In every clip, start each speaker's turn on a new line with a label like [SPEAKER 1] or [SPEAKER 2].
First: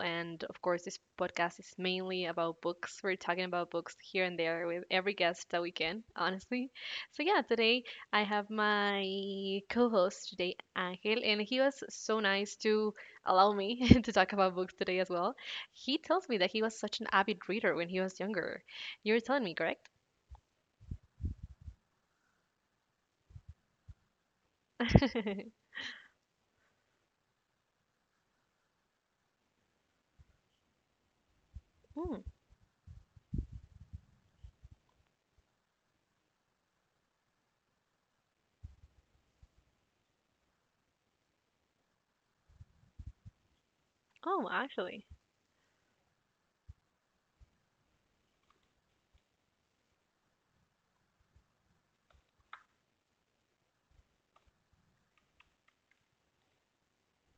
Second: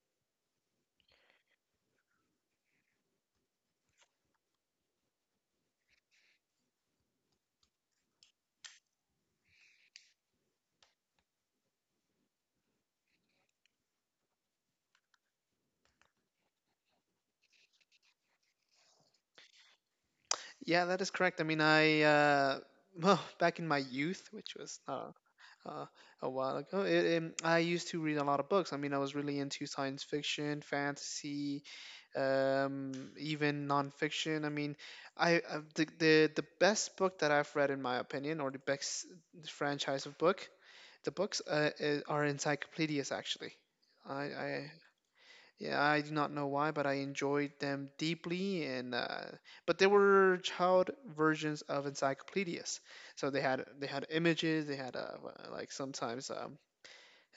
[SPEAKER 1] and of course, this podcast is mainly about books. We're talking about books here and there with every guest that we can, honestly. Today I have my co host today, Angel, and he was so nice to allow me to talk about books today as well. He tells me that he was such an avid reader when he was younger. You're telling me, correct?
[SPEAKER 2] Yeah, that is correct. I mean, I well, back in my youth, which was uh, a while ago, I used to read a lot of books. I mean, I was really into science fiction, fantasy,
[SPEAKER 1] Hmm.
[SPEAKER 2] um, even nonfiction. I mean, I the best book that I've read, in my opinion, or the best franchise of book, are encyclopedias. Actually,
[SPEAKER 1] Oh,
[SPEAKER 2] I
[SPEAKER 1] actually.
[SPEAKER 2] yeah, I do not know why, but I enjoyed them deeply. And but they were child versions of encyclopedias, so they had images, they had like sometimes um,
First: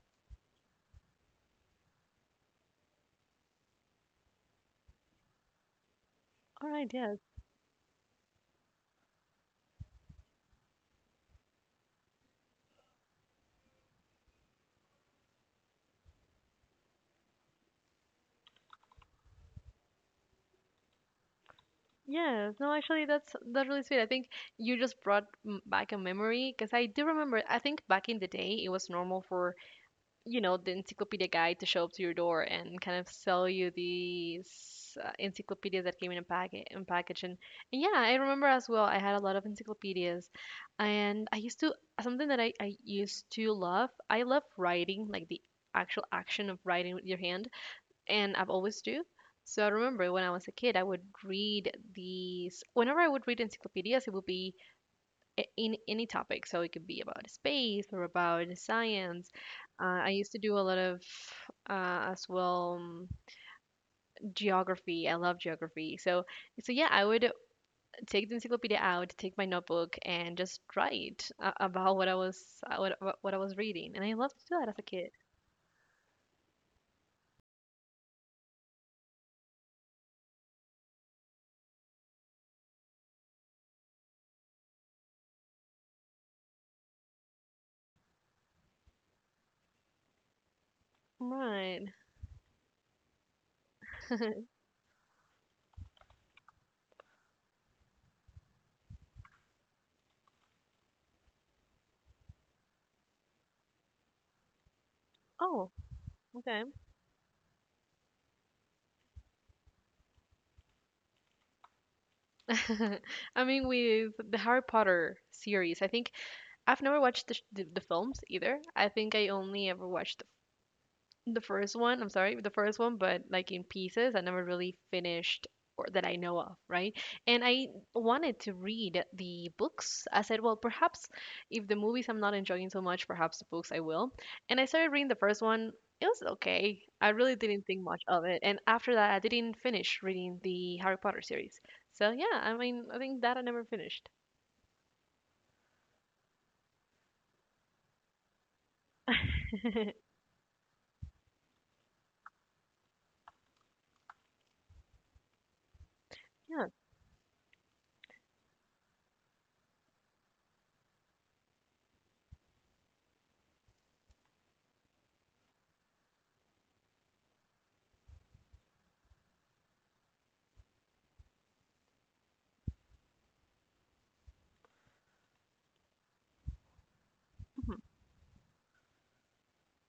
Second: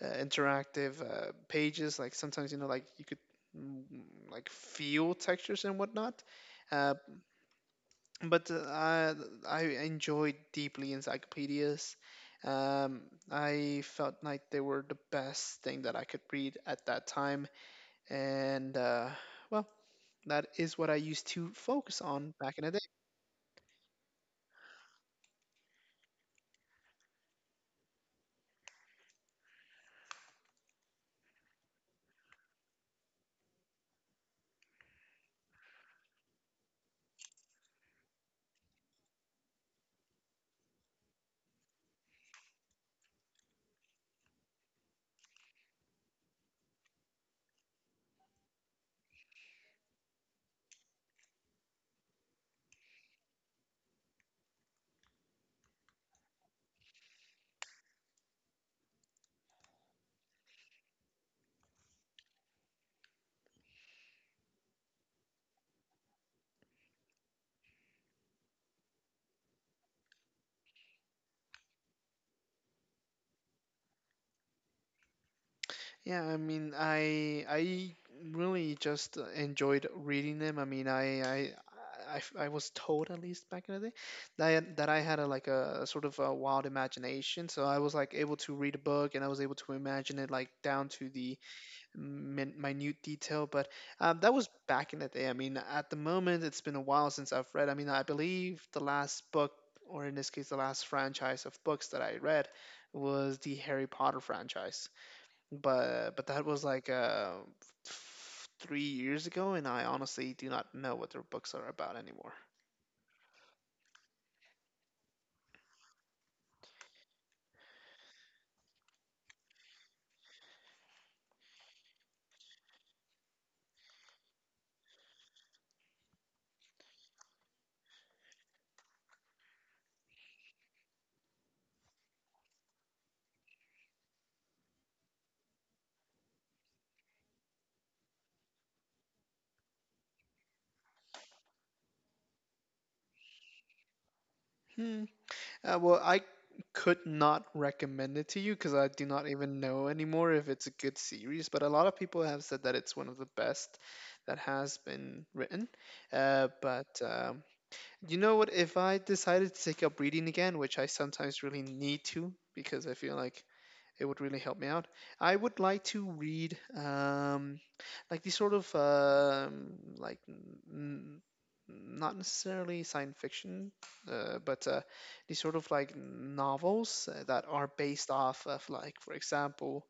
[SPEAKER 2] uh, interactive pages, like sometimes like you could mm, like feel textures and whatnot.
[SPEAKER 1] All right,
[SPEAKER 2] Uh,
[SPEAKER 1] yes.
[SPEAKER 2] but I enjoyed deeply encyclopedias. Um, I felt like they were the best thing that I could read at that time, and well that is what I used to focus on
[SPEAKER 1] Yeah,
[SPEAKER 2] back in
[SPEAKER 1] no,
[SPEAKER 2] the day.
[SPEAKER 1] Actually, that's really sweet. I think you just brought back a memory because I do remember. I think back in the day, it was normal for the encyclopedia guy to show up to your door and kind of sell you these encyclopedias that came in a packet in package. And yeah, I remember as well. I had a lot of encyclopedias, and I used to something that I used to love. I love writing, like the actual action of writing with your hand, and I've always do. So I remember when I was a kid, I would read these. Whenever I would read encyclopedias, it would be in any topic. So it could be about space or about science. I used to do a lot of as well geography. I love geography. So yeah, I would take the encyclopedia out, take my notebook, and just write about what I was reading. And I loved to do that as a kid.
[SPEAKER 2] Yeah, I mean, I really just enjoyed reading them. I mean, I was told at least back in the day that I had a, like a sort of a wild imagination. So I was like able to read a book, and I was able to imagine it like down to the
[SPEAKER 1] Right.
[SPEAKER 2] minute detail. But that was back in the day. I mean, at the moment, it's been a while since I've read. I mean, I believe the last book, or in this case, the last franchise of books that I read, was the Harry Potter franchise.
[SPEAKER 1] Oh,
[SPEAKER 2] But that
[SPEAKER 1] okay.
[SPEAKER 2] was like 3 years ago, and I honestly do not know what their books are about anymore.
[SPEAKER 1] I mean, with the Harry Potter series, I think I've never watched the, the films either. I think I only ever watched the first one, I'm sorry, the first one, but like in pieces. I never really finished, or that I know of, right? And I wanted to read the books. I said, well, perhaps if the movies I'm not enjoying so much, perhaps the books I will. And I started reading the first one. It was okay. I really didn't think much of it. And after that, I didn't finish reading the Harry Potter series. So yeah, I mean, I think that I never finished.
[SPEAKER 2] Well, I could not recommend it to you because I do not even know anymore if it's a good series, but a lot of people have said that it's one of the best that has been written.
[SPEAKER 1] Yeah.
[SPEAKER 2] But you know what? If I decided to take up reading again, which I sometimes really need to because I feel like it would really help me out, I would like to read. Like these sort of like not necessarily science fiction, but these sort of like novels that are
[SPEAKER 1] Mhm.
[SPEAKER 2] based off of, like, for example,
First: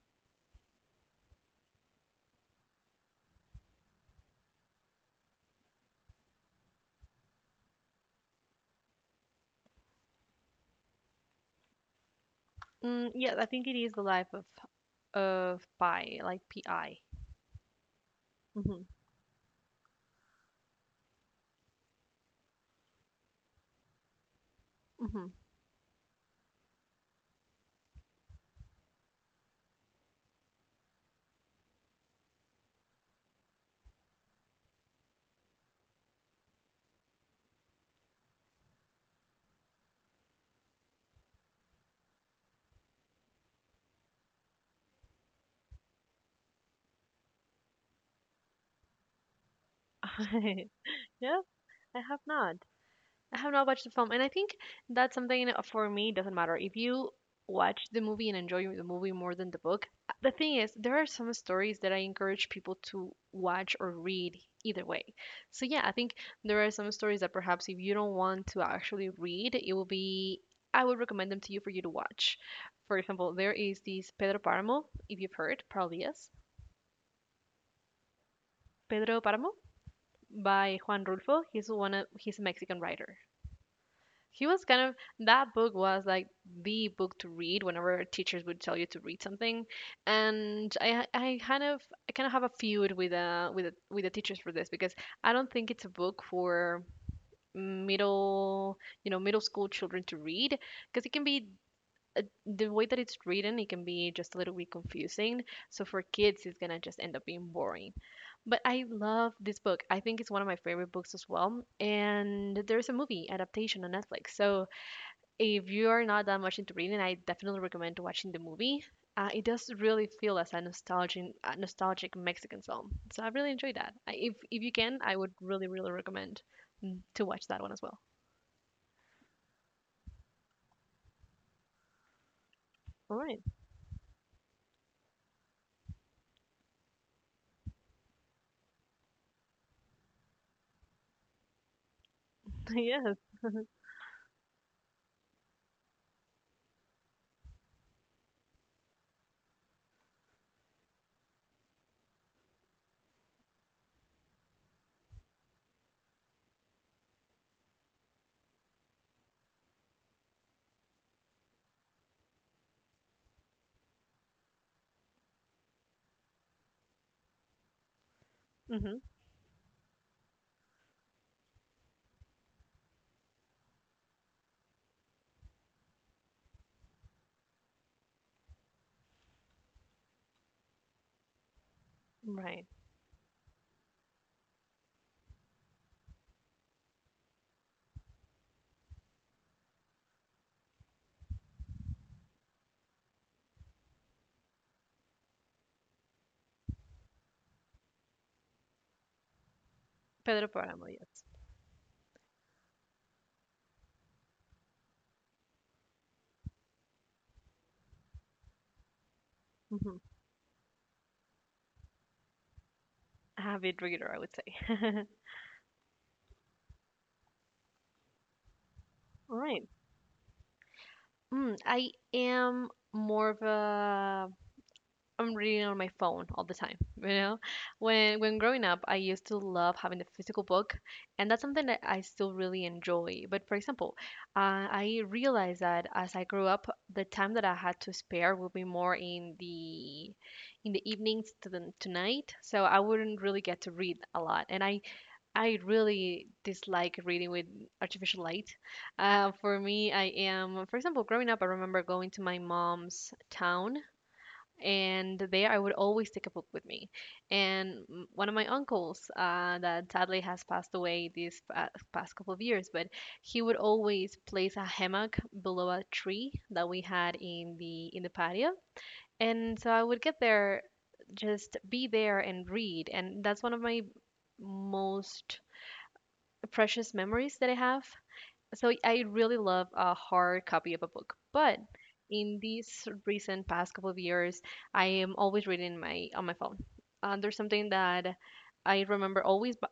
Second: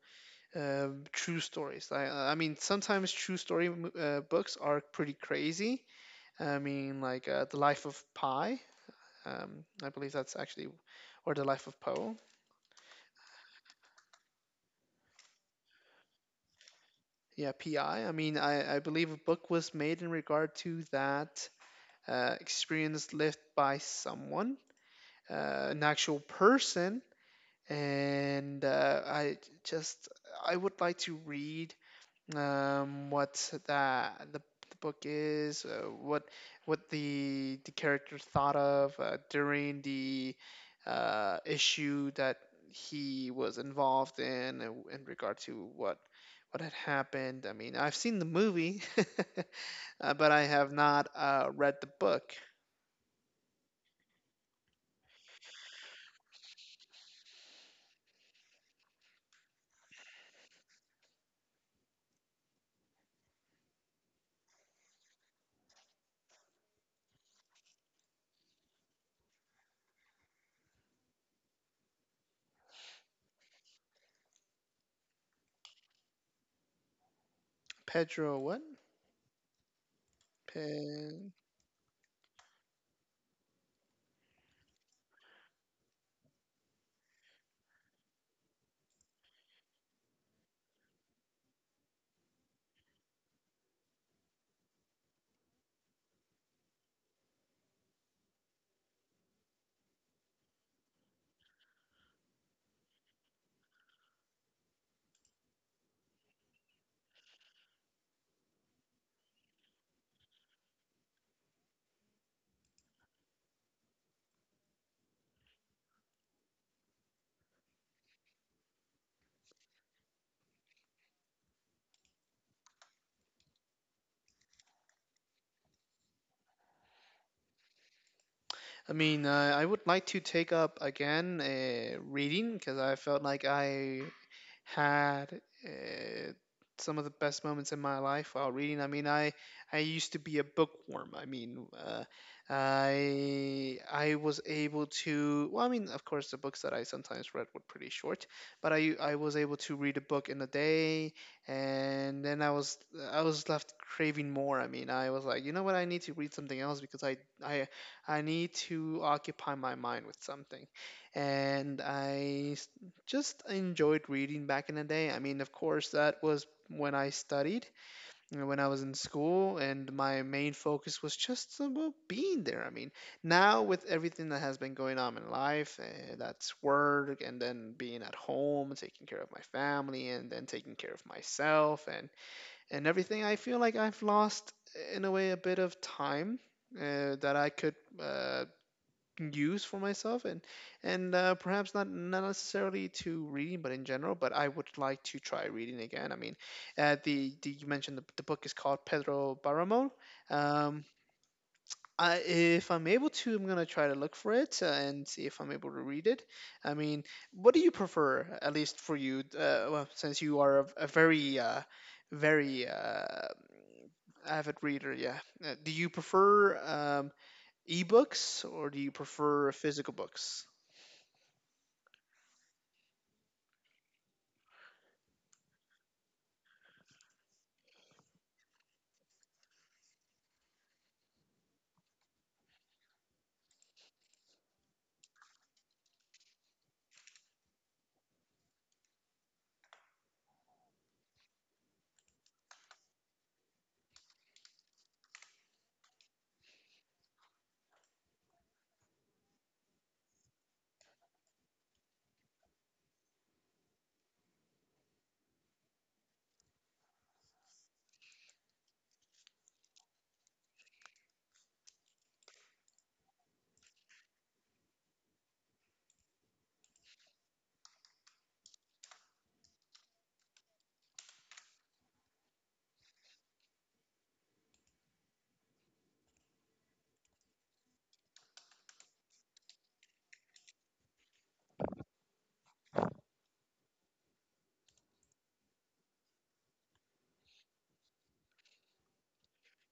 [SPEAKER 2] true stories. I mean, sometimes true story books are pretty crazy. I mean, like The Life of Pi. I believe that's actually, or The Life of Poe.
[SPEAKER 1] Mm, yeah, I think it is the life of Pi, like P I.
[SPEAKER 2] Yeah, PI. I mean, I
[SPEAKER 1] Mm-hmm.
[SPEAKER 2] believe a book was made in regard to that experience lived by someone,
[SPEAKER 1] Mm-hmm.
[SPEAKER 2] an actual person. And I just I would like to read what that the book is, what the character thought of during the issue that he was involved in regard to what had happened. I mean, I've seen the movie, but I have not
[SPEAKER 1] No,
[SPEAKER 2] read the
[SPEAKER 1] I have
[SPEAKER 2] book.
[SPEAKER 1] not. I have not watched the film, and I think that's something, for me, doesn't matter. If you watch the movie and enjoy the movie more than the book, the thing is, there are some stories that I encourage people to watch or read either way. So yeah, I think there are some stories that perhaps if you don't want to actually read, it will be I would recommend them to you for you to watch. For example, there is this Pedro Páramo, if you've heard, probably yes.
[SPEAKER 2] Pedro what?
[SPEAKER 1] Pedro Páramo by Juan
[SPEAKER 2] Pe-
[SPEAKER 1] Rulfo. He's one of he's a Mexican writer. He was kind of that book was like the book to read whenever teachers would tell you to read something, and I kind of I kind of have a feud with with the teachers for this because I don't think it's a book for middle middle school children to read, because it can be the way that it's written, it can be just a little bit confusing, so for kids it's gonna just end up being boring. But I love this book. I think it's one of my favorite books as well. And there's a movie adaptation on Netflix. So if you are not that much into reading, I definitely recommend watching the movie. It does really feel as a nostalgic, nostalgic Mexican film. So I really enjoyed that. I, if you can, I would really recommend to watch that one as well.
[SPEAKER 2] I mean, I would like to take up again reading because I
[SPEAKER 1] All
[SPEAKER 2] felt
[SPEAKER 1] right.
[SPEAKER 2] like I had some of the best moments in my life while reading. I mean, I used to be a bookworm. I mean,
[SPEAKER 1] Yes.
[SPEAKER 2] I was able to. Well, I mean, of course, the books that I sometimes read were pretty short, but I was able to read a book in a day, and then I was left craving more. I mean, I was like, you know what, I need to read something else because I I need to occupy my mind with something. And I s- just enjoyed reading back in the day. I mean, of course, that was when I studied, you know, when I was in
[SPEAKER 1] Hmm.
[SPEAKER 2] school, and my main focus was just about being there. I mean, now with everything that has been going on in life, that's work, and then being at home, taking care of my family, and then taking care of myself,
[SPEAKER 1] Right.
[SPEAKER 2] and everything, I feel like I've lost in a way a bit of time that I could use for myself and perhaps not necessarily to reading but in general. But I would like to try reading again. I mean, the you mentioned the book is called Pedro Barramon.
[SPEAKER 1] Pedro
[SPEAKER 2] um
[SPEAKER 1] Páramo. Yes.
[SPEAKER 2] I, if I'm able to, I'm going to try to look for it and see if I'm able to read it. I mean, what do you prefer, at least for you, well,
[SPEAKER 1] Hmm.
[SPEAKER 2] since you are a very very uh,
[SPEAKER 1] Avid reader, I would
[SPEAKER 2] avid reader,
[SPEAKER 1] say.
[SPEAKER 2] yeah, do you prefer ebooks or do you
[SPEAKER 1] All
[SPEAKER 2] prefer
[SPEAKER 1] right.
[SPEAKER 2] physical books?
[SPEAKER 1] Mm, I am more of a I'm reading on my phone all the time. You know, when growing up, I used to love having the physical book, and that's something that I still really enjoy. But for example, I realized that as I grew up, the time that I had to spare would be more in the evenings to the to night, so I wouldn't really get to read a lot. And I really dislike reading with artificial light. For me, I am, for example, growing up, I remember going to my mom's town, and there I would always take a book with me. And one of my uncles, that sadly has passed away these past couple of years, but he would always place a hammock below a tree that we had in the patio. And so I would get there, just be there and read. And that's one of my most precious memories that I have. So I really love a hard copy of a book. But in these recent past couple of years, I am always reading my on my phone. There's something that I remember always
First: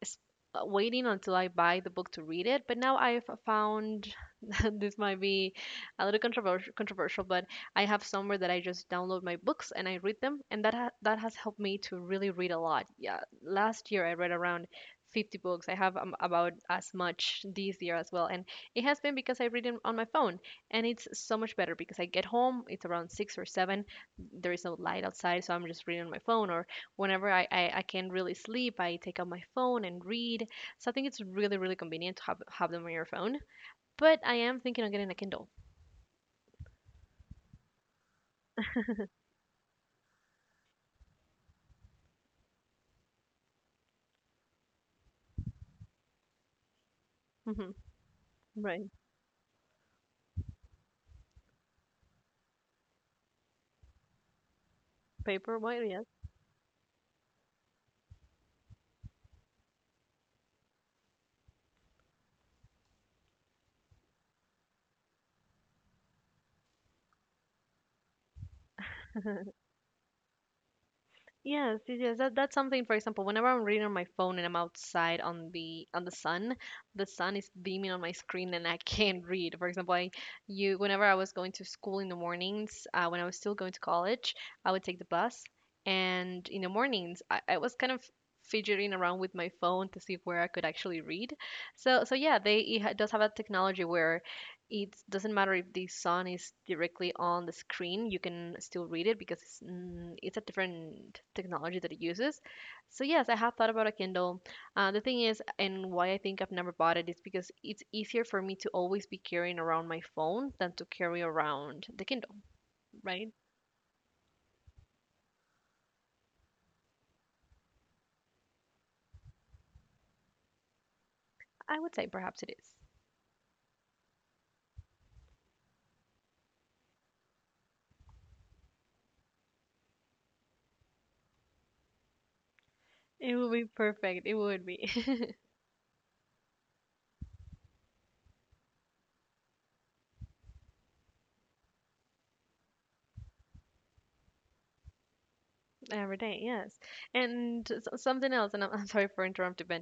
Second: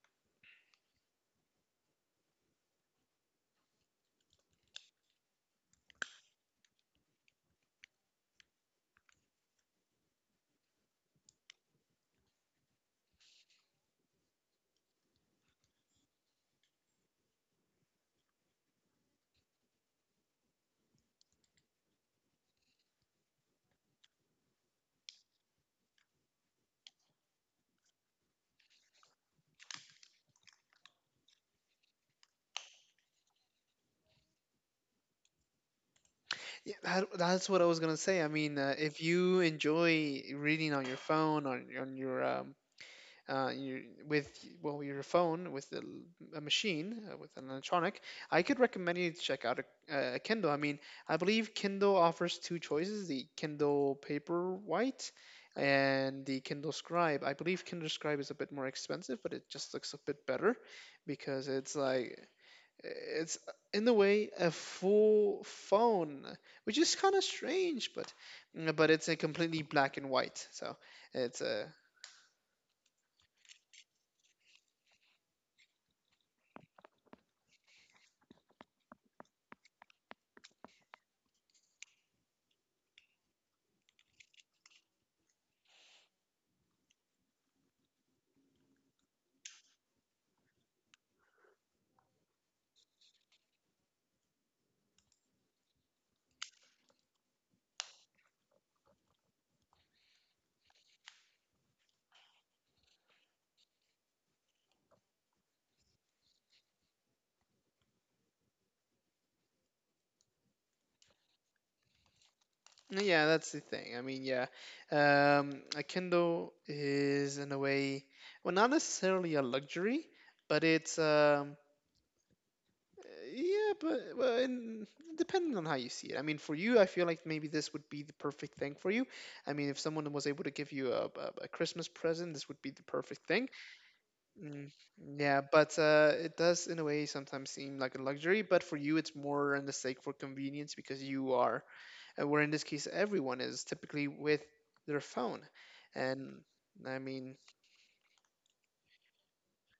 [SPEAKER 1] s- waiting until I buy the book to read it, but now I've found this might be a little controversial, but I have somewhere that I just download my books and I read them, and that has helped me to really read a lot. Yeah, last year I read around 50 books. I have about as much this year as well, and it has been because I read it on my phone, and it's so much better because I get home, it's around six or seven, there is no light outside, so I'm just reading on my phone, or whenever I can't really sleep, I take out my phone and read. So I think it's really, really convenient to have them on your phone. But I am thinking of getting a Kindle.
[SPEAKER 2] Yeah, that's what I was gonna say. I mean, if you enjoy reading on your phone, on your uh, your with your phone with a, a machine with an
[SPEAKER 1] Hmm.
[SPEAKER 2] electronic, I could
[SPEAKER 1] Right.
[SPEAKER 2] recommend you to check out a Kindle. I mean, I believe Kindle offers two choices: the Kindle Paperwhite
[SPEAKER 1] Paper, why, yes.
[SPEAKER 2] and the Kindle Scribe. I believe Kindle Scribe is a bit more expensive, but it just looks a bit better because it's like it's in a way a full phone, which is kind of strange, but it's a completely black and white. So it's a
[SPEAKER 1] Yes, yes, yes. That's something, for example, whenever I'm reading on my phone and I'm outside on the sun is beaming on my screen and I can't read. For example, I you whenever I was going to school in the mornings, when I was still going to college, I would take the bus, and in the mornings, I was kind of fidgeting around with my phone to see where I could actually read. So yeah, they does have a technology where it doesn't matter if the sun is directly on the screen, you can still read it because it's, it's a different technology that it uses. So yes, I have thought about a Kindle. Uh, the thing is, and why I think I've never bought it is because it's easier for me to always be carrying around my phone than to carry around the Kindle.
[SPEAKER 2] Yeah,
[SPEAKER 1] Right,
[SPEAKER 2] that's the thing. I mean, yeah, a Kindle is in a way, well, not necessarily a luxury, but it's
[SPEAKER 1] I would say perhaps it is.
[SPEAKER 2] yeah, but depending on how you see it. I mean, for you, I feel like maybe this would be the perfect thing for you. I mean, if someone was able to give you a Christmas present, this would be the perfect
[SPEAKER 1] It
[SPEAKER 2] thing.
[SPEAKER 1] would be perfect. It would
[SPEAKER 2] Mm,
[SPEAKER 1] be.
[SPEAKER 2] yeah, but it does in a way sometimes seem like a luxury, but for you it's more a mistake for convenience because you are, where in this case everyone is typically with their phone,
[SPEAKER 1] Every day,
[SPEAKER 2] and
[SPEAKER 1] yes.
[SPEAKER 2] I mean,
[SPEAKER 1] And something else, and I'm sorry for interrupting, but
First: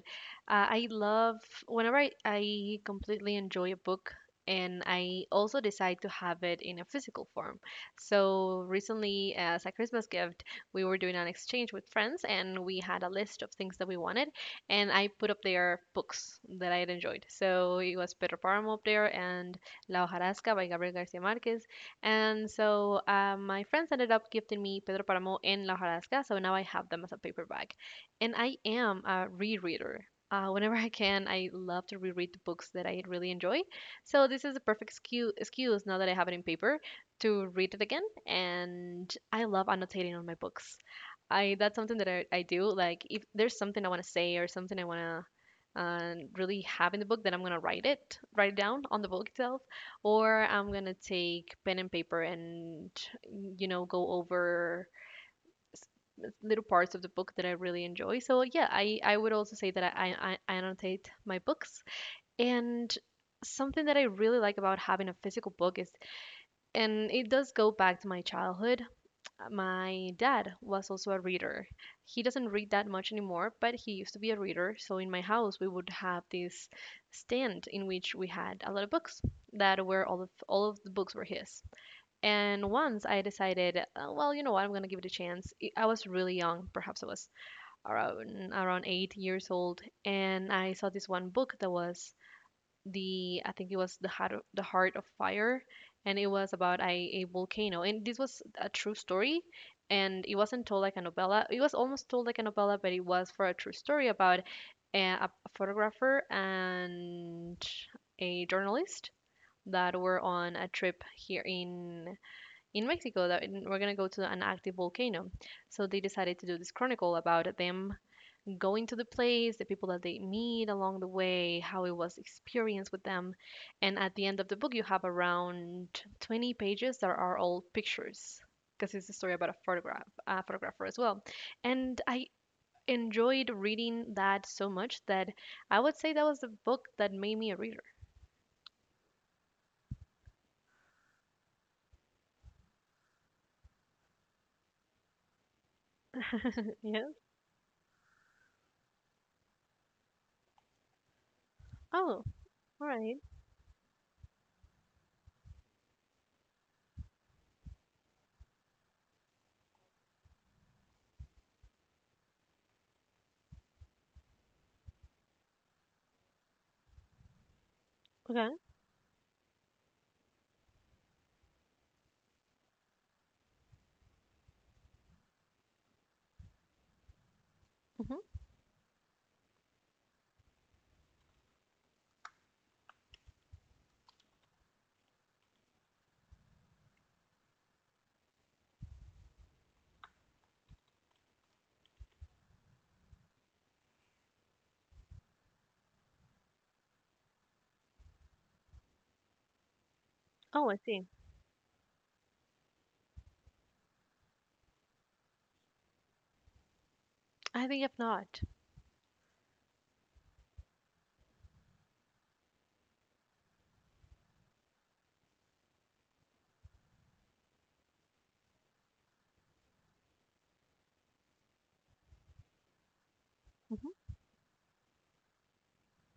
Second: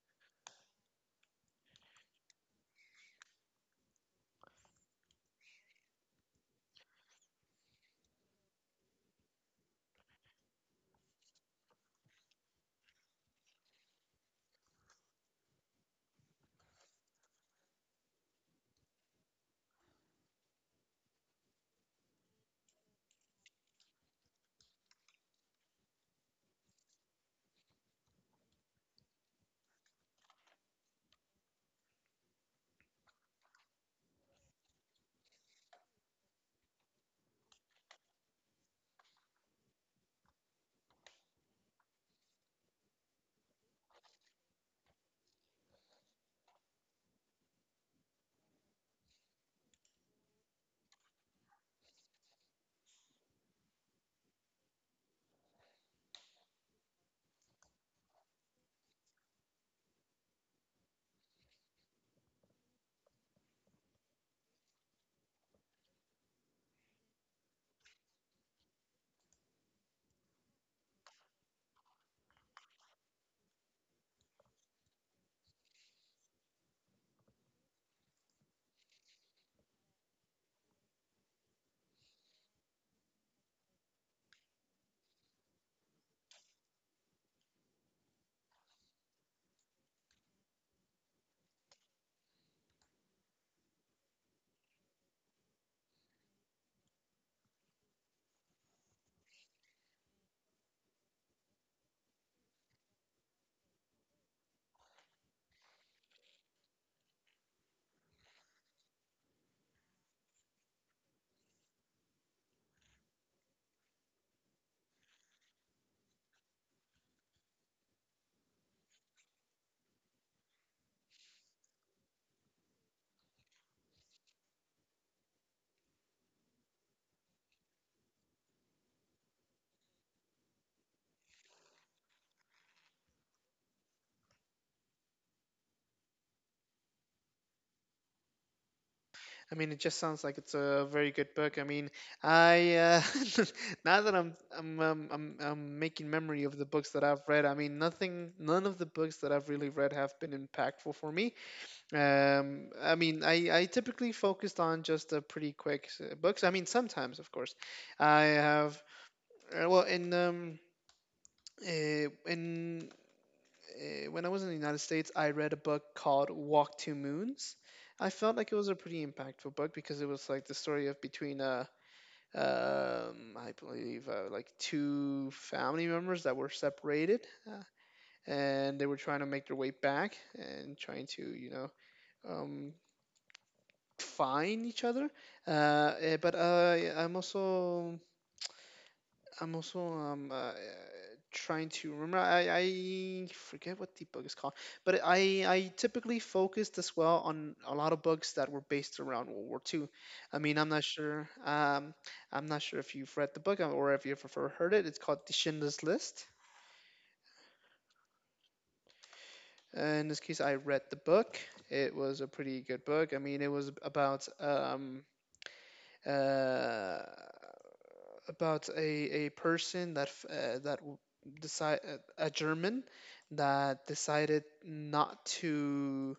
[SPEAKER 1] I love whenever I completely enjoy a book and I also decide to have it in a physical form. So recently, as a Christmas gift, we were doing an exchange with friends and we had a list of things that we wanted, and I put up there books that I had enjoyed. So it was Pedro Páramo up there and La Hojarasca by Gabriel García Márquez, and so my friends ended up gifting me Pedro Paramo and La Jarasca, so now I have them as a paperback. And I am a rereader. Whenever I can, I love to reread the books that I really enjoy. So this is a perfect excuse now that I have it in paper to read it again. And I love annotating on my books. I That's something that I do. Like if there's something I want to say or something I want to really have in the book, then I'm gonna write it down on the book itself, or I'm gonna take pen and paper and go over little parts of the book that I really enjoy. So yeah, I would also say that I annotate my books. And something that I really like about having a physical book is and it does go back to my childhood. Uh, my dad was also a reader. He doesn't read that much anymore, but he used to be a reader. So in my house, we would have this stand in which we had a lot of books that were all of the books were his. And once I decided, well, you know what, I'm gonna give it a chance. I was really young, perhaps I was around 8 years old, and I saw this one book that was the I think it was the heart of fire, and it was about a volcano, and this was a true story, and it wasn't told like a novella. It was almost told like a novella, but it was for a true story about a photographer and a journalist that were on a trip here in Mexico that we're going to go to an active volcano. So they decided to do this chronicle about them going to the place, the people that they meet along the way, how it was experienced with them. And at the end of the book, you have around 20 pages that are all pictures because it's a story about a photographer as well. And I enjoyed reading that so much that I would say that was the book that made me a reader.
[SPEAKER 2] I mean it just sounds like it's a very good book. I mean, I now that I'm making memory of the books that
[SPEAKER 1] Yeah.
[SPEAKER 2] I've read. I mean, nothing, none of the books that I've really read have been impactful for me.
[SPEAKER 1] Oh, all
[SPEAKER 2] I
[SPEAKER 1] right.
[SPEAKER 2] mean, I typically focused on just the pretty quick books. I mean, sometimes, of course, I have. Well, uh, in When I was in the United States, I read a book called Walk to Moons. I felt
[SPEAKER 1] Okay.
[SPEAKER 2] like it was a pretty impactful book because it was like the story of between I believe like two family members that were separated, uh,
[SPEAKER 1] Hmm.
[SPEAKER 2] and they were trying to make their way back and trying to, you know, um, fine each other. Eh, but I I'm also trying to remember. I forget what the book is called, but I typically focused as well on a lot of books that were based around World War Two. I mean, I'm
[SPEAKER 1] Oh, I
[SPEAKER 2] not
[SPEAKER 1] see.
[SPEAKER 2] sure. I'm not sure if you've read the book or if you've ever heard it. It's called The Schindler's List.
[SPEAKER 1] I think if not.
[SPEAKER 2] In this case, I read the book. It was a pretty good book. I mean, it was uh, about a person that f- that decide a German that
[SPEAKER 1] Hmm.
[SPEAKER 2] decided not to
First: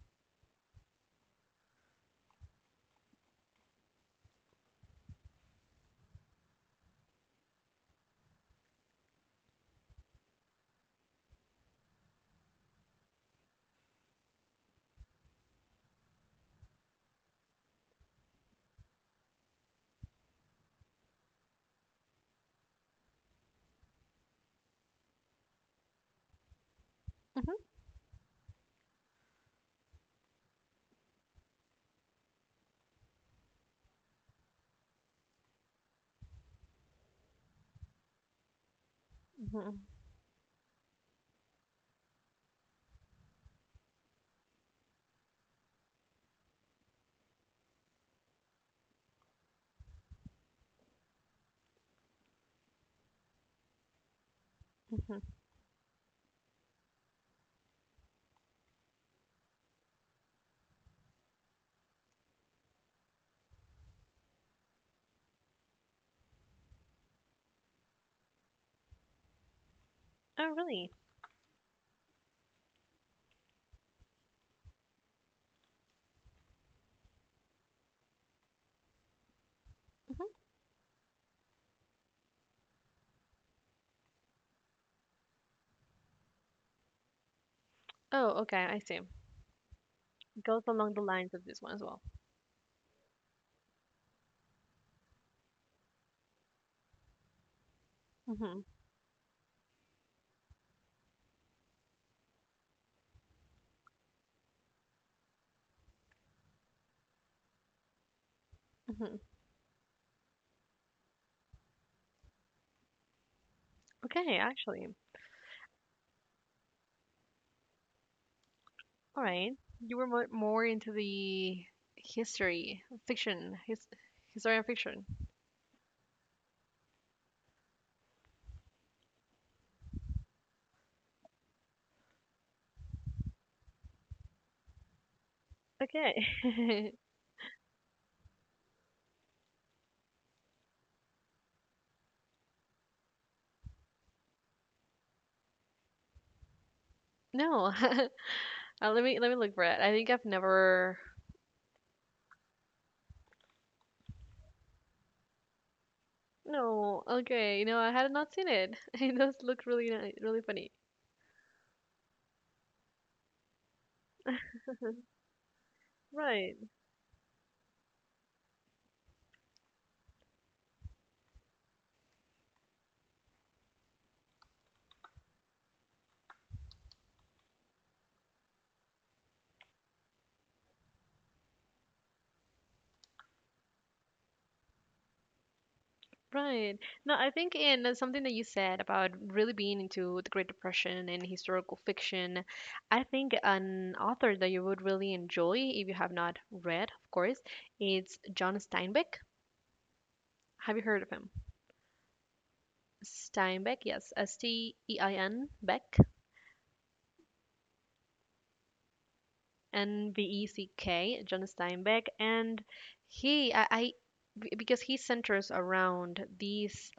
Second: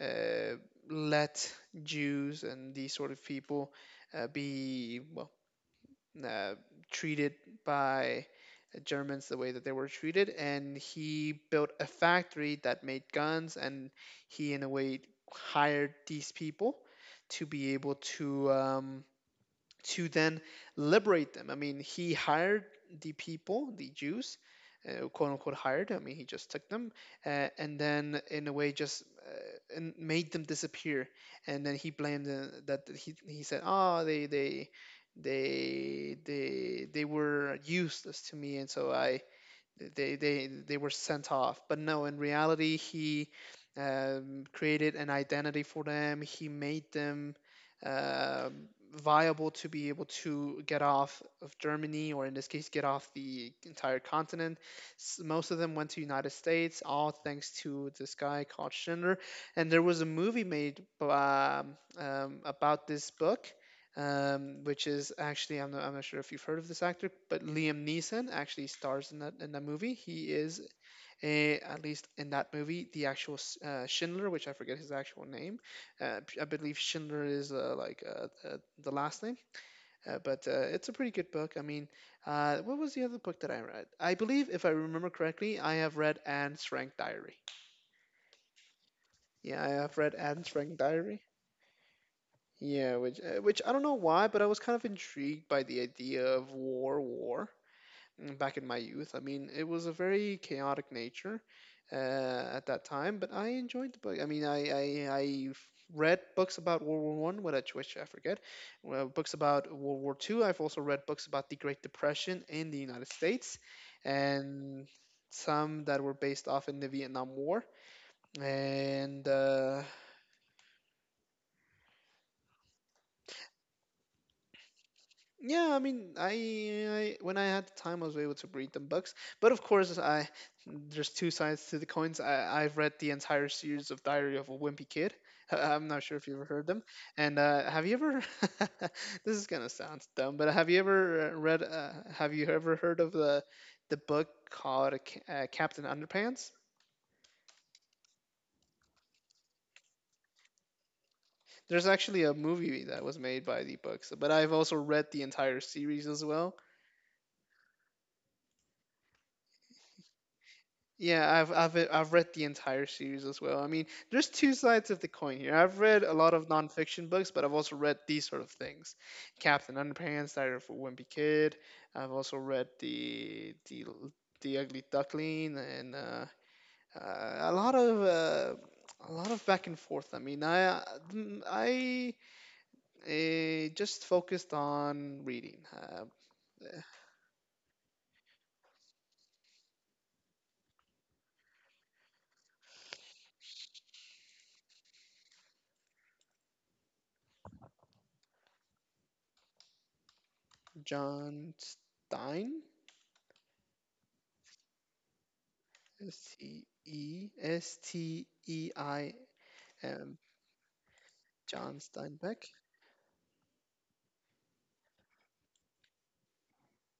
[SPEAKER 2] uh, let Jews and these sort of people be, well, uh, treated by the Germans the way that they were treated, and he built a factory that made guns, and he in a way hired these people to be able to. To then liberate them. I mean, he hired the people, the Jews, quote unquote hired. I mean, he just took them
[SPEAKER 1] Hmm.
[SPEAKER 2] and then, in a way, just and made them disappear. And then he blamed the, that he said, oh, they were useless to me, and so I
[SPEAKER 1] Mhm,
[SPEAKER 2] they were sent off. But no, in reality, he created an identity for them. He made them um viable to be able to get off of Germany, or in this case, get off the entire continent.
[SPEAKER 1] mhm.
[SPEAKER 2] Most of them went to United States, all thanks to this guy called Schindler. And there was a movie made about this book, which is actually, I'm not sure if you've heard of this actor, but Liam Neeson actually stars in that movie. He
[SPEAKER 1] Oh,
[SPEAKER 2] is
[SPEAKER 1] really?
[SPEAKER 2] a, at least in that movie, the actual Schindler, which I forget his actual name. I believe Schindler is the last name,
[SPEAKER 1] Hmm.
[SPEAKER 2] but it's a pretty good book. I mean, what was the other book that I read? I believe, if I remember correctly, I have read Anne Frank Diary.
[SPEAKER 1] Oh, okay, I see.
[SPEAKER 2] Yeah, I have read Anne
[SPEAKER 1] Goes
[SPEAKER 2] Frank
[SPEAKER 1] along the
[SPEAKER 2] Diary.
[SPEAKER 1] lines of this one as well.
[SPEAKER 2] Yeah, which I don't know why, but I was kind of intrigued by the idea of war back
[SPEAKER 1] Hmm.
[SPEAKER 2] in my youth. I mean, it was a very chaotic nature uh, at that time, but I enjoyed the book. I mean, I read books about World War I, what at which I forget, well,
[SPEAKER 1] Hmm.
[SPEAKER 2] books about World War II. I've also read books about the Great Depression in the United States,
[SPEAKER 1] Okay,
[SPEAKER 2] and
[SPEAKER 1] actually,
[SPEAKER 2] some that were based off in the Vietnam War.
[SPEAKER 1] all
[SPEAKER 2] And
[SPEAKER 1] right. You were more into the history, fiction, historian fiction.
[SPEAKER 2] yeah, I mean, I when I had the time, I was able to read them books. But of course, I there's two sides to the coins. I've read the entire series of Diary of a Wimpy Kid. I'm not sure if
[SPEAKER 1] Okay.
[SPEAKER 2] you've ever heard them. And have you ever? This is gonna sound dumb, but have you ever read? Have you ever heard of the book called Captain Underpants?
[SPEAKER 1] No, let me look for it. I think I've never.
[SPEAKER 2] There's actually a movie that was made by the books, but I've also read the entire series as well.
[SPEAKER 1] No, okay, I had not seen it. It does look really nice, really funny.
[SPEAKER 2] Yeah, I've read the entire series as well. I mean, there's two sides of the coin here. I've read a lot of
[SPEAKER 1] Right.
[SPEAKER 2] nonfiction books, but I've also read these sort of things. Captain Underpants, Diary of a Wimpy Kid. I've also read the Ugly Duckling and uh, a lot of uh, a lot of back and forth. I mean, I just focused on reading.
[SPEAKER 1] Right. No, I think in something that you said about really being into the Great Depression and historical fiction, I think an author that you would really enjoy if you have not read, of course, it's John Steinbeck. Have you heard of him?
[SPEAKER 2] John Stein.
[SPEAKER 1] Steinbeck, yes, Stein Beck,
[SPEAKER 2] S T E S T E I.
[SPEAKER 1] N
[SPEAKER 2] Um,
[SPEAKER 1] B E C K, John
[SPEAKER 2] John
[SPEAKER 1] Steinbeck,
[SPEAKER 2] Steinbeck.
[SPEAKER 1] and he, because he centers around these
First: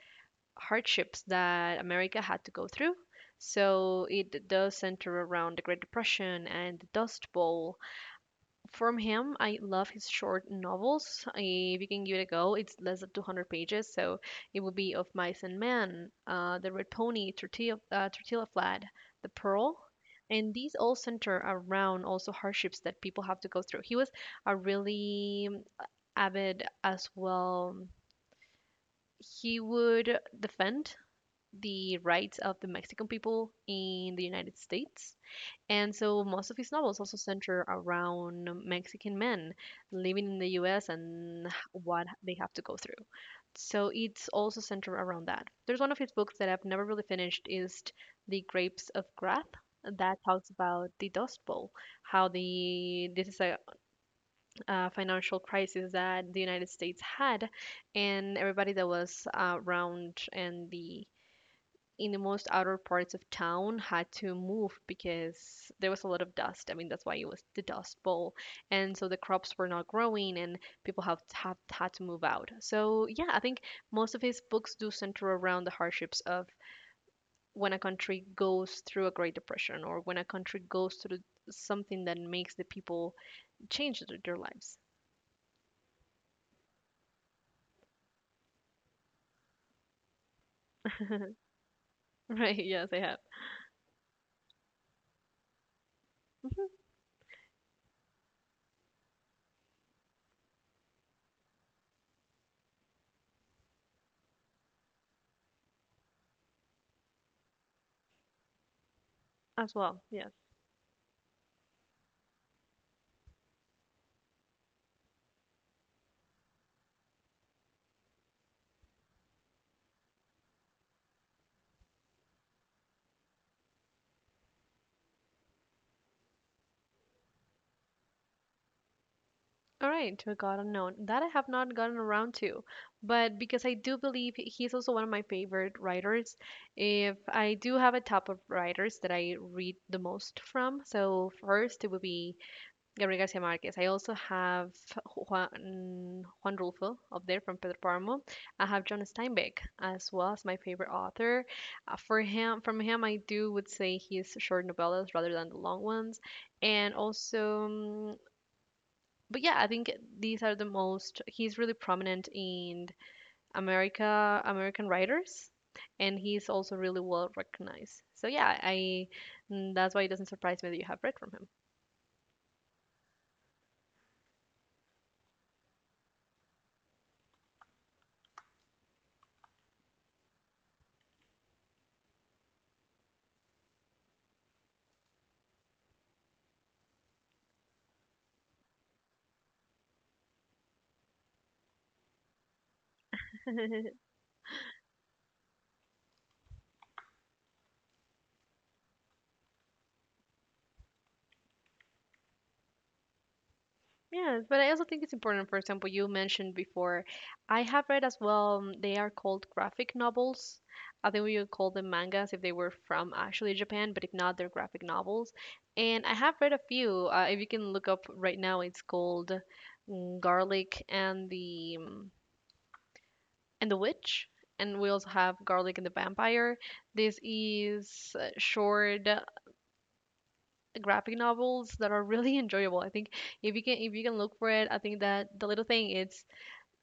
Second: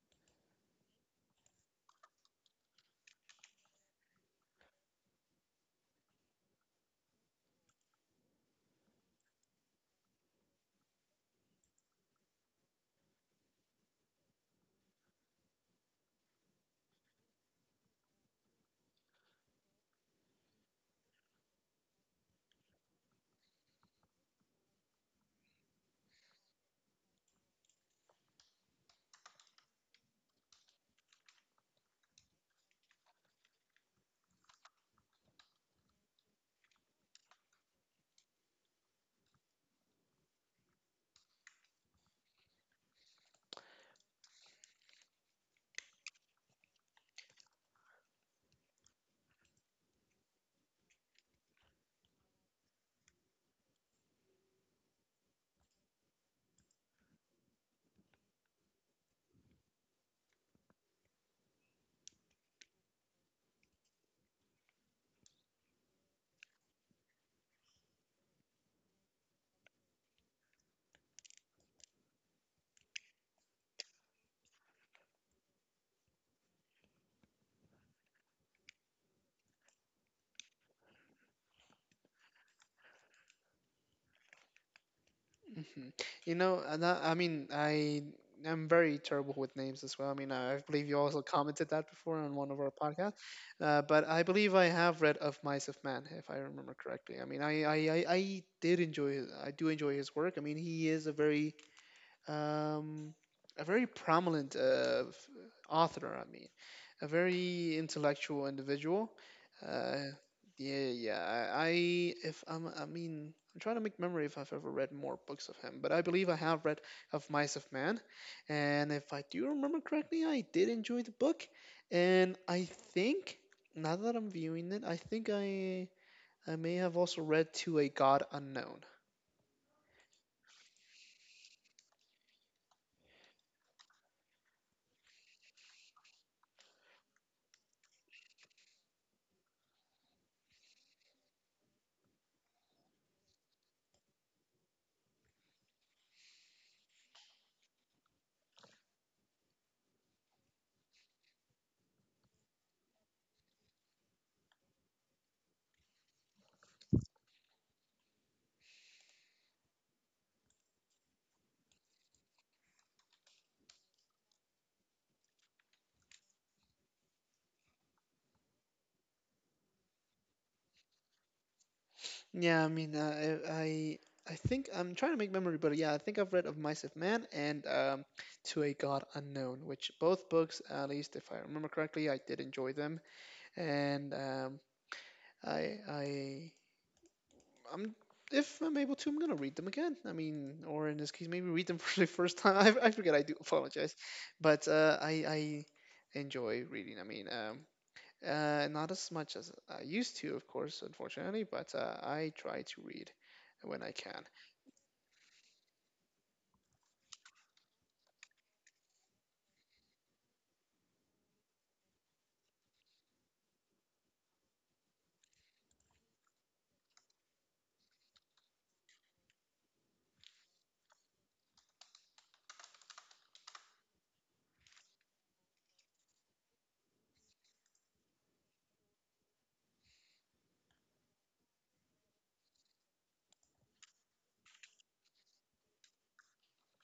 [SPEAKER 1] hardships that America had to go through. So it does center around the Great Depression and the Dust Bowl. From him, I love his short novels. If you can give it a go, it's less than 200 pages, so it would be Of Mice and Men, The Red Pony, Tortilla Flat, The Pearl. And these all center around also hardships that people have to go through. He was a really uh, avid as well. He would defend the rights of the Mexican people in the United States. And so most of his novels also center around Mexican men living in the US and what they have to go through. So it's also centered around that. There's one of his books that I've never really finished is The Grapes of Wrath that talks about the Dust Bowl, how the this is a financial crisis that the United States had, and everybody that was around and the in the most outer parts of town had to move because there was a lot of dust. I mean, that's why it was the Dust Bowl. And so the crops were not growing and people have had to move out. So, yeah, I think most of his books do center around the hardships of when a country goes through a Great Depression or when a country goes through something that makes the people change their lives.
[SPEAKER 2] hmm You know, and I mean, I am very terrible with names as well. I mean, I believe you also commented that before on one of
[SPEAKER 1] Right,
[SPEAKER 2] our
[SPEAKER 1] yes, I
[SPEAKER 2] podcasts.
[SPEAKER 1] have.
[SPEAKER 2] But I believe I have read Of Mice of Man, if I remember
[SPEAKER 1] Hmm.
[SPEAKER 2] correctly. I mean, I did enjoy his, I do enjoy his work. I mean, he is um, a very prominent author. I mean, a very intellectual individual.
[SPEAKER 1] As well,
[SPEAKER 2] Uh,
[SPEAKER 1] yeah.
[SPEAKER 2] yeah, yeah. I if I'm, I mean, I'm trying to make memory if I've ever read more books of him, but I believe I have read of Mice of Man, and if I do remember correctly, I did enjoy the book, and I think now that I'm viewing it, I think I may have also read To a God Unknown.
[SPEAKER 1] All right, to a God Unknown. That I have not gotten around to, but because I do believe he's also one of my favorite writers. If I do have a top of writers that I read the most from, so first it would be Gabriel Garcia Marquez. I also have Juan Rulfo up there from Pedro Paramo. I have John Steinbeck as well as my favorite author. From him, I do would say his short novellas rather than the long ones, and also but yeah, I think these are the most. He's really prominent in American writers, and he's also really well recognized. So yeah, that's why it doesn't surprise me that you have read from
[SPEAKER 2] Yeah, I mean, I think I'm trying to make memory, but yeah, I think I've read of Mice of Man and To a God Unknown, which both books, at least if I remember correctly, I did enjoy them, and I I I'm if I'm able to, I'm gonna read them again. I mean, or in this case, maybe read them for the first time. I forget. I do
[SPEAKER 1] him.
[SPEAKER 2] apologize, but I enjoy reading. I mean, not as much as I used to, of course, unfortunately, but I try to read when I
[SPEAKER 1] Yes, but I also think it's important, for example, you mentioned before, I have read as well, they are called graphic novels. I think we would call them mangas if they were from actually Japan, but if not, they're graphic novels. And I have read a few. If you can look up right now, it's called Garlic and the Witch. And we also have Garlic and the Vampire. This is short graphic novels that are really enjoyable. I think if you can look for it, I think that the little thing it's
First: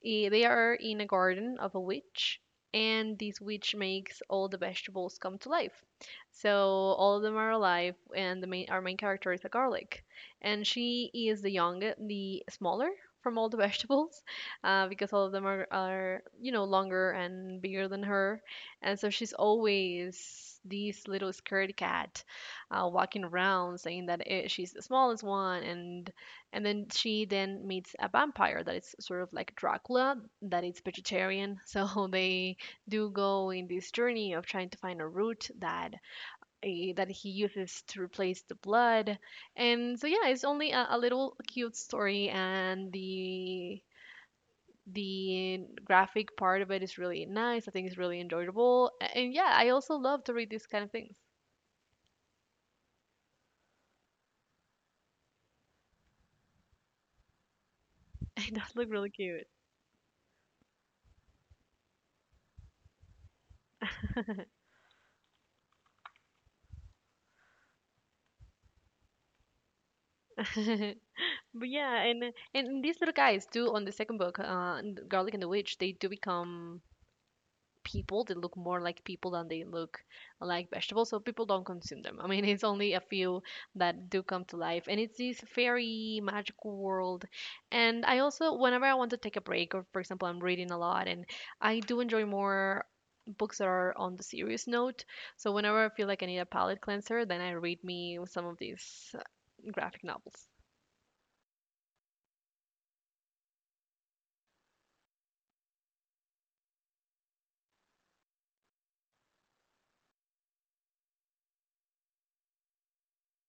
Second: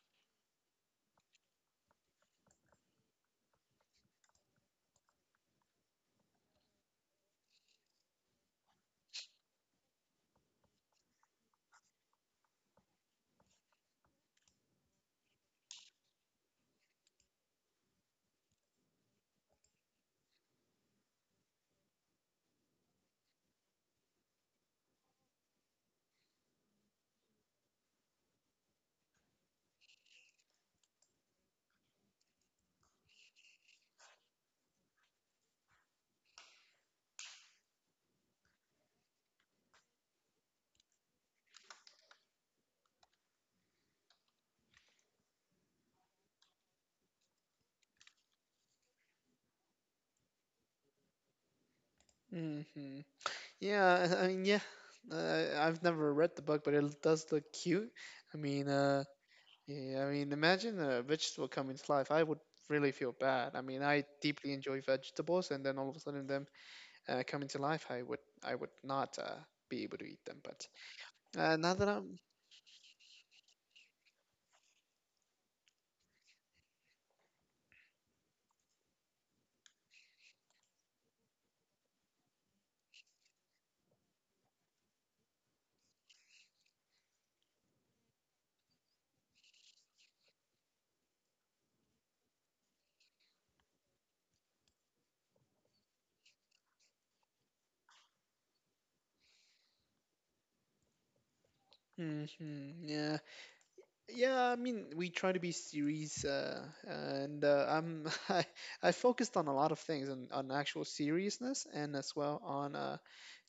[SPEAKER 1] They are in a garden of a witch, and this witch makes all the vegetables come to life. So all of them are alive, and the main our main character is a garlic, and she is the smaller from all the vegetables, because all of them are longer and bigger than her, and so she's always this little scaredy cat, walking around saying that she's the smallest one and then she then meets a vampire that is sort of like Dracula, that is vegetarian. So they do go in this journey of trying to find a root that he uses to replace the blood. And so yeah, it's only a little cute story, and the graphic part of it is really nice. I think it's really enjoyable. And yeah, I also love to read these kind of things.
[SPEAKER 2] can. Hmm, yeah, I mean, yeah. I've never read the book, but it does look cute. I
[SPEAKER 1] It
[SPEAKER 2] mean,
[SPEAKER 1] does look really cute.
[SPEAKER 2] yeah, I mean, imagine a vegetable coming to life. I would really feel bad. I mean, I deeply enjoy vegetables, and then all of a sudden them coming to life, I would not be able to eat them. But
[SPEAKER 1] But
[SPEAKER 2] now that
[SPEAKER 1] yeah,
[SPEAKER 2] I'm,
[SPEAKER 1] and these little guys do on the second book, in the Garlic and the Witch, they do become people. They look more like people than they look like vegetables, so people don't consume them. I mean, it's only a few that do come to life, and it's this very magical world. And I also, whenever I want to take a break, or for example, I'm reading a lot, and I do enjoy more books that are on the serious note. So whenever I feel like I need a palate cleanser, then I read me some of these graphic novels.
[SPEAKER 2] hmm, yeah, yeah. I mean, we try to be series, and I'm I focused on a lot of things and on actual seriousness, and as well on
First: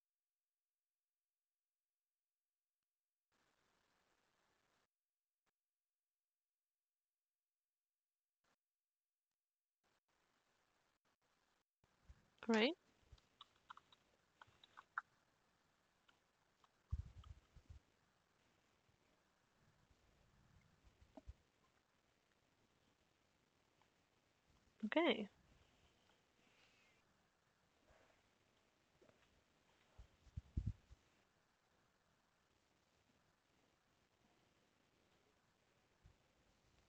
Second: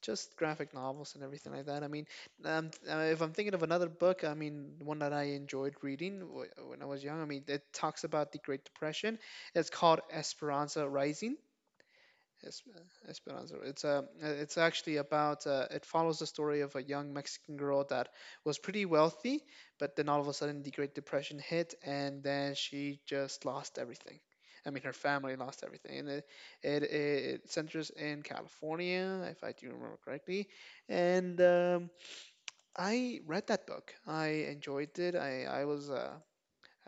[SPEAKER 2] just graphic novels and everything like that. I mean, if I'm thinking of another book, I mean, one that I enjoyed reading when I was young, I mean, it talks about the Great Depression. It's called Esperanza Rising. Es-
[SPEAKER 1] Right?
[SPEAKER 2] Esperanza. It's a. It's actually about. It follows the story of a young Mexican girl that was pretty wealthy, but then all of a sudden the Great Depression hit, and then she just lost everything. I mean, her
[SPEAKER 1] Okay.
[SPEAKER 2] family lost everything, and it centers in California, if I do remember correctly. And I read that book. I enjoyed it. I was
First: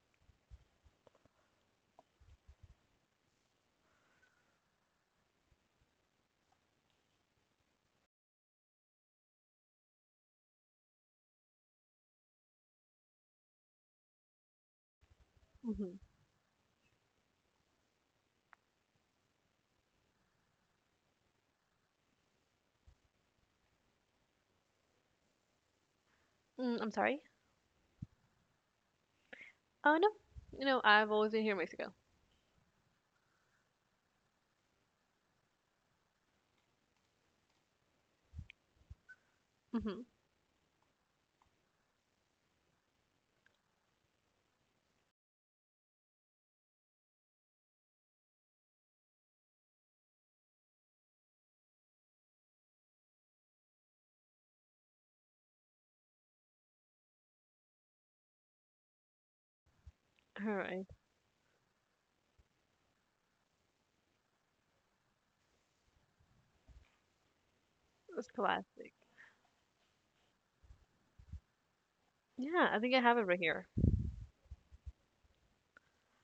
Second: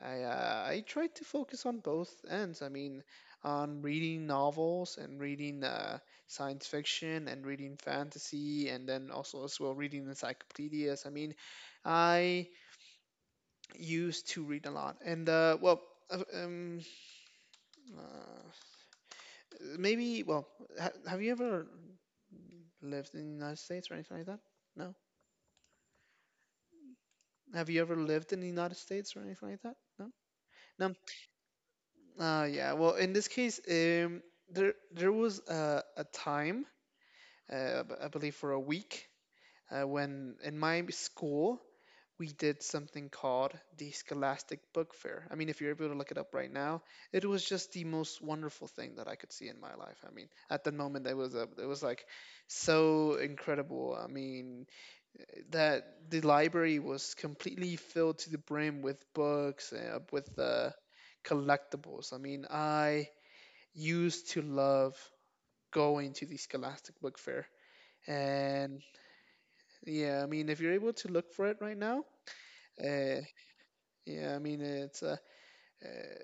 [SPEAKER 2] I try to focus on both ends. I mean, on reading novels and reading science fiction and reading fantasy, and then also as well reading encyclopedias. I mean, I used to read a lot, and well, uh, um, uh, maybe well, ha have you ever lived in the United States or anything like that? No.
[SPEAKER 1] I'm sorry?
[SPEAKER 2] Have you ever lived in the United States or anything like that?
[SPEAKER 1] Oh, no.
[SPEAKER 2] No. No.
[SPEAKER 1] I've always been here in Mexico.
[SPEAKER 2] Yeah. Well, in this case, there was a time I believe for a week.
[SPEAKER 1] Mm-hmm.
[SPEAKER 2] When in my school, we did something called the Scholastic Book Fair. I mean, if you're able to look it up right now, it was just the most wonderful thing that I could see in my life. I mean, at the moment, it was like so incredible. I mean, that the library was completely filled to the brim with books, with
[SPEAKER 1] All right.
[SPEAKER 2] collectibles. I mean, I used to love going to the Scholastic Book Fair.
[SPEAKER 1] That's
[SPEAKER 2] And
[SPEAKER 1] classic.
[SPEAKER 2] yeah, I mean, if you're able to look for it right now,
[SPEAKER 1] Yeah, I think I have
[SPEAKER 2] uh,
[SPEAKER 1] it right here.
[SPEAKER 2] yeah, I mean, it's a, eh,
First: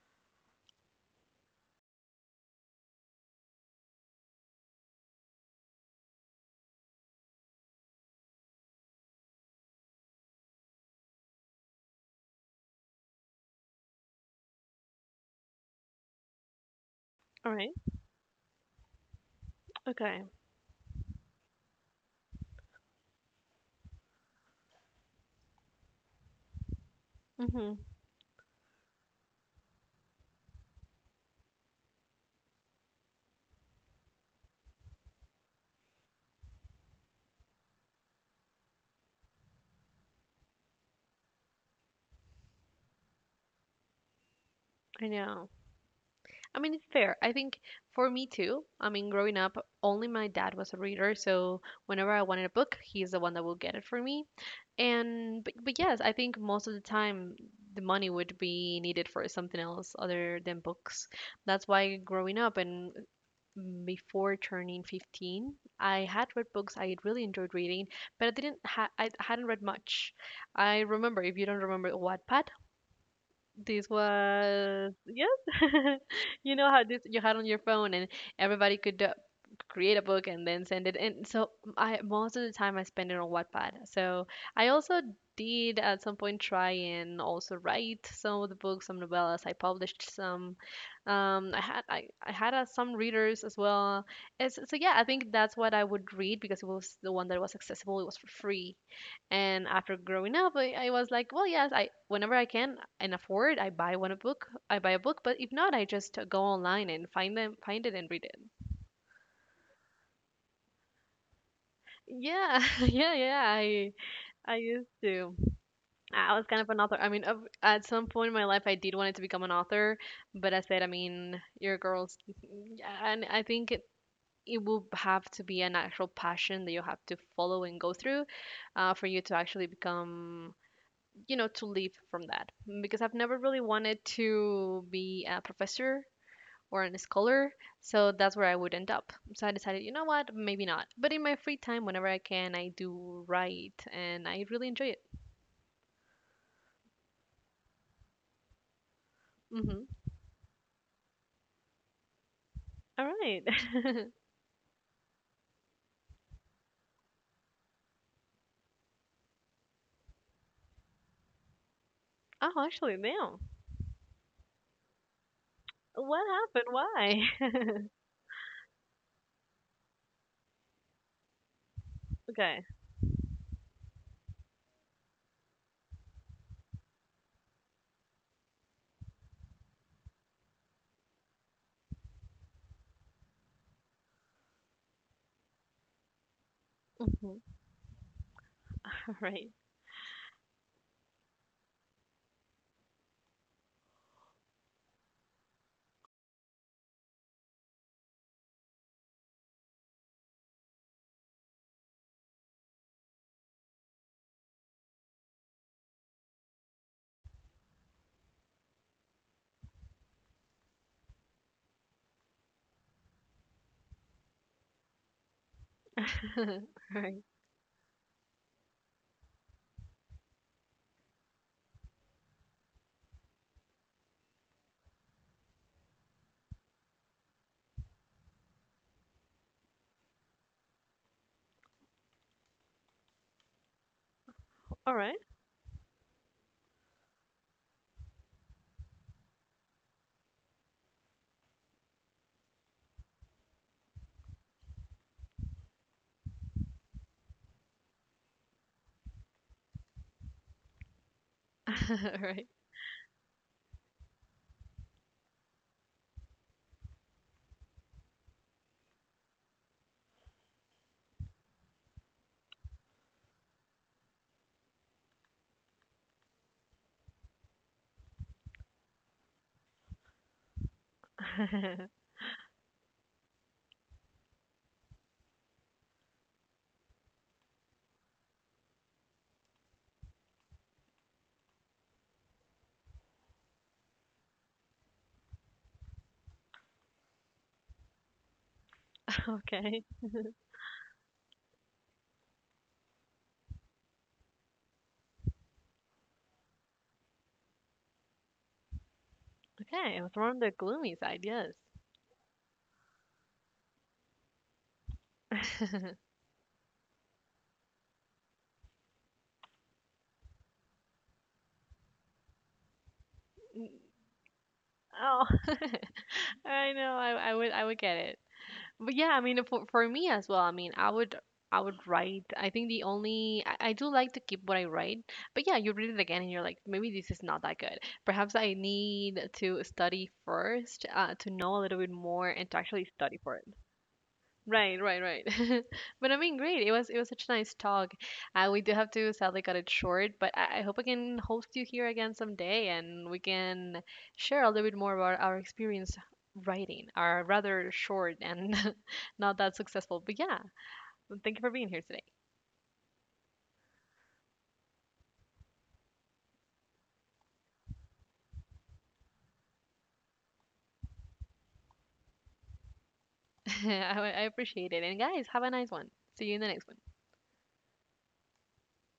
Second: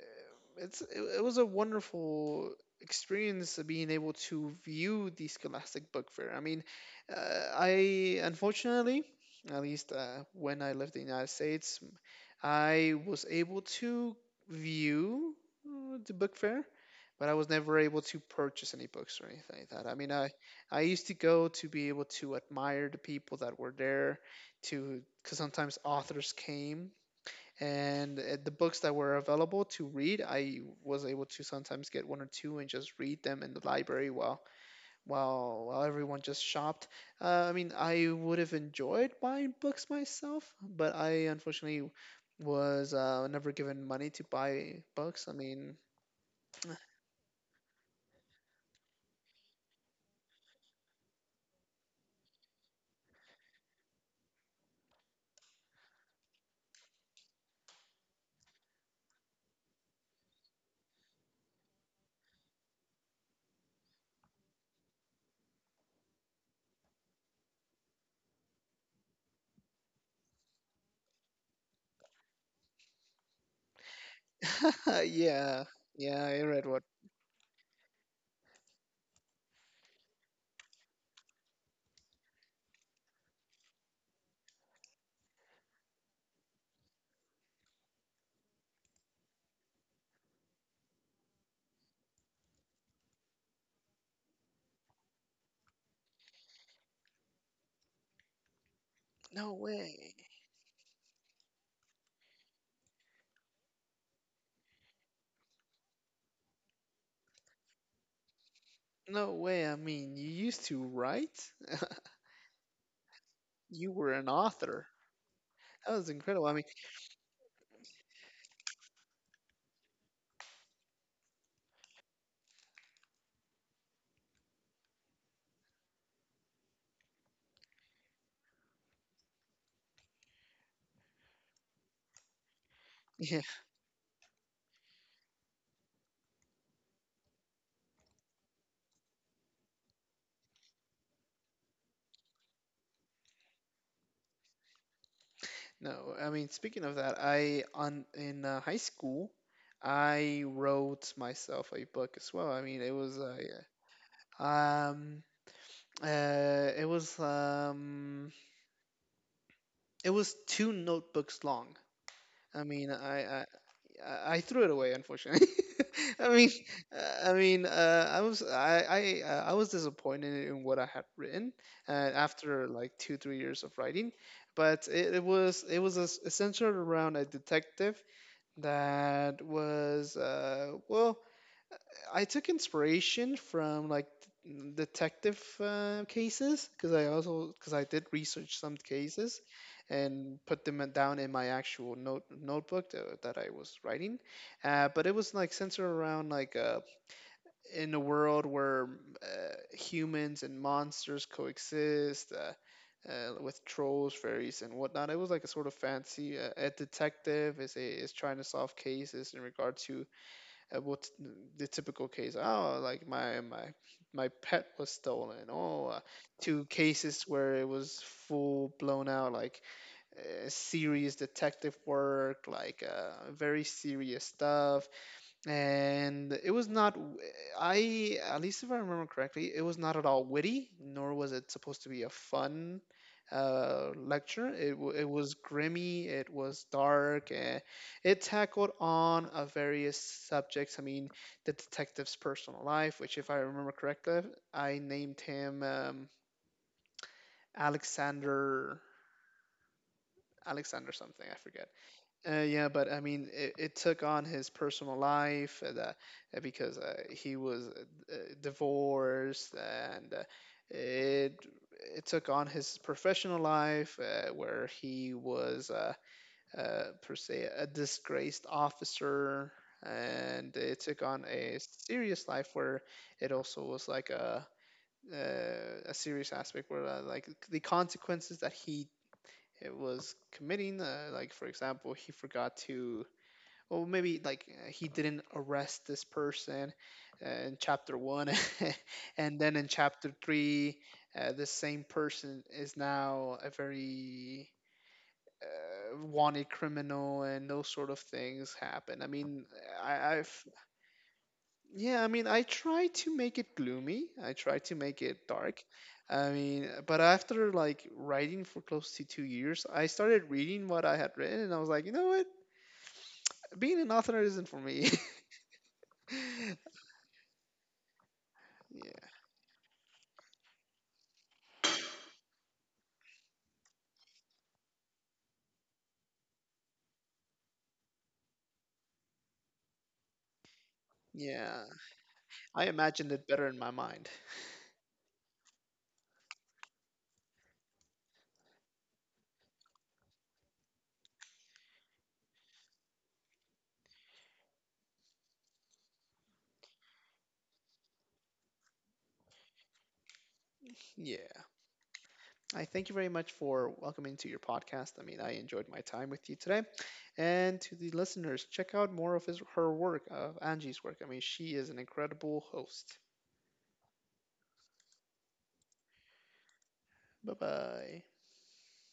[SPEAKER 2] it's it, it was a wonderful experience of being able to view the Scholastic Book Fair. I mean, I unfortunately, at least when I lived in the United States, I was able to view the book fair, but I was
[SPEAKER 1] All right.
[SPEAKER 2] never able to purchase any books or anything like that. I mean,
[SPEAKER 1] Okay.
[SPEAKER 2] I used to go to be able to admire the people that were there, to because sometimes authors came
[SPEAKER 1] Mm-hmm.
[SPEAKER 2] and the books that were available to read, I was able to sometimes get one or two and just read them in the library while everyone just shopped. I mean, I would have enjoyed buying books myself, but I unfortunately was never given money to buy
[SPEAKER 1] I
[SPEAKER 2] books. I
[SPEAKER 1] know.
[SPEAKER 2] mean,
[SPEAKER 1] I mean, it's fair. I think for me too, I mean, growing up, only my dad was a reader, so whenever I wanted a book, he's the one that will get it for me. And but yes, I think most of the time the money would be needed for something else other than books. That's why growing up and before turning 15. I had read books I really enjoyed reading, but I didn't ha- I hadn't read much. I remember, if you don't remember Wattpad, this was yes,
[SPEAKER 2] yeah, yeah, I
[SPEAKER 1] you
[SPEAKER 2] read
[SPEAKER 1] know
[SPEAKER 2] what.
[SPEAKER 1] how this you had on your phone, and everybody could create a book and then send it. And so I most of the time I spend it on Wattpad. So I also did at some point try and also write some of the books, some novellas. I published some. I had some readers as well. It's, so yeah, I think that's what I would read because it was the one that was accessible. It was for free.
[SPEAKER 2] No
[SPEAKER 1] And after
[SPEAKER 2] way.
[SPEAKER 1] growing up, I was like, well, yes, I whenever I can and afford, I buy I buy a book, but if not, I just go online and find it and read it.
[SPEAKER 2] No way. I mean, you used to write?
[SPEAKER 1] Yeah, yeah, yeah.
[SPEAKER 2] You
[SPEAKER 1] I
[SPEAKER 2] were an
[SPEAKER 1] I
[SPEAKER 2] author.
[SPEAKER 1] used to.
[SPEAKER 2] That was
[SPEAKER 1] I was
[SPEAKER 2] incredible. I
[SPEAKER 1] kind
[SPEAKER 2] mean,
[SPEAKER 1] of an author. I mean, at some point in my life, I did wanted to become an author, but I said, I mean, your girls, and I think it will have to be an actual passion that you have to follow and go through, for you to actually become to leave from that, because I've never
[SPEAKER 2] yeah.
[SPEAKER 1] really wanted to be a professor or a scholar, so that's where I would end up. So I decided, you know what, maybe not, but in my free time, whenever I can, I do write and I really enjoy it.
[SPEAKER 2] No, I mean, speaking of that, I on in high school,
[SPEAKER 1] Hmm.
[SPEAKER 2] I wrote myself a book as well. I mean, it
[SPEAKER 1] All
[SPEAKER 2] was
[SPEAKER 1] right.
[SPEAKER 2] yeah. Um, it was two notebooks long. I
[SPEAKER 1] Oh,
[SPEAKER 2] mean,
[SPEAKER 1] actually,
[SPEAKER 2] I
[SPEAKER 1] damn.
[SPEAKER 2] I, I I threw it away, unfortunately.
[SPEAKER 1] What
[SPEAKER 2] I mean,
[SPEAKER 1] happened?
[SPEAKER 2] I mean,
[SPEAKER 1] Why?
[SPEAKER 2] I was disappointed in what I had written
[SPEAKER 1] Okay.
[SPEAKER 2] after like 2 or 3 years of writing, but centered around a detective that was well, I took inspiration from like detective cases, because I
[SPEAKER 1] Hmm.
[SPEAKER 2] also because I did research some
[SPEAKER 1] All
[SPEAKER 2] cases
[SPEAKER 1] right.
[SPEAKER 2] and put them down in my actual notebook that I was writing. But it was like centered around, like in a world where humans and monsters coexist. With trolls, fairies, and whatnot, it was like a sort of fancy. A detective is trying to solve cases in regard to what the typical case, oh, like my pet was stolen, or to cases where it was full blown out, like serious detective work, like very serious stuff. And it was not, I at least if I remember correctly, it was not at all witty nor was it supposed to be a fun lecture. It
[SPEAKER 1] All
[SPEAKER 2] it
[SPEAKER 1] right.
[SPEAKER 2] was grimy, it was dark, and it tackled on a various subjects. I mean, the detective's personal life, which if I remember correctly, I named him alexander alexander something I forget.
[SPEAKER 1] All right. All right.
[SPEAKER 2] Yeah, but I mean, it took on his personal life that, because he was divorced, and it it took on his professional life where he was per se a disgraced officer, and it took on a serious life where it also was like a serious aspect where like the consequences that he it was committing like for example he forgot to, well, maybe like he didn't arrest this person in chapter one and then in
[SPEAKER 1] Okay.
[SPEAKER 2] chapter three this same person is now a very wanted criminal, and those sort of things happen. I mean,
[SPEAKER 1] Okay. I was
[SPEAKER 2] I,
[SPEAKER 1] more on
[SPEAKER 2] I've
[SPEAKER 1] the gloomy side. Yes.
[SPEAKER 2] yeah, I mean, I try to make it gloomy, I try to make it dark. I mean, but after like writing for close to 2 years, I started reading what I had written, and I was like, you know what, being an author isn't for me.
[SPEAKER 1] Oh. I know. I would get it. But
[SPEAKER 2] Yeah,
[SPEAKER 1] yeah, I mean, for me as well. I mean, I would write. I think I do like to keep what I write. But yeah, you read it again and you're like, maybe this is not that good. Perhaps I need to study first, to know a
[SPEAKER 2] yeah.
[SPEAKER 1] little bit more and to
[SPEAKER 2] I
[SPEAKER 1] actually
[SPEAKER 2] imagined
[SPEAKER 1] study
[SPEAKER 2] it
[SPEAKER 1] for it.
[SPEAKER 2] better in my mind.
[SPEAKER 1] Right, right, right. But I mean, great. it was such a nice talk. We do have to sadly cut it short, but I hope I can host you here again someday and we can share a little bit more about our experience writing, our rather short and not that successful. But yeah, thank you
[SPEAKER 2] Yeah.
[SPEAKER 1] for being here today.
[SPEAKER 2] I thank you very much for welcoming to your podcast. I mean, I enjoyed my time with you today. And to the listeners, check out more of his, her work, of Angie's work. I mean, she is an incredible host.
[SPEAKER 1] I appreciate it. And guys, have a nice one. See you in the next one.
[SPEAKER 2] Bye bye.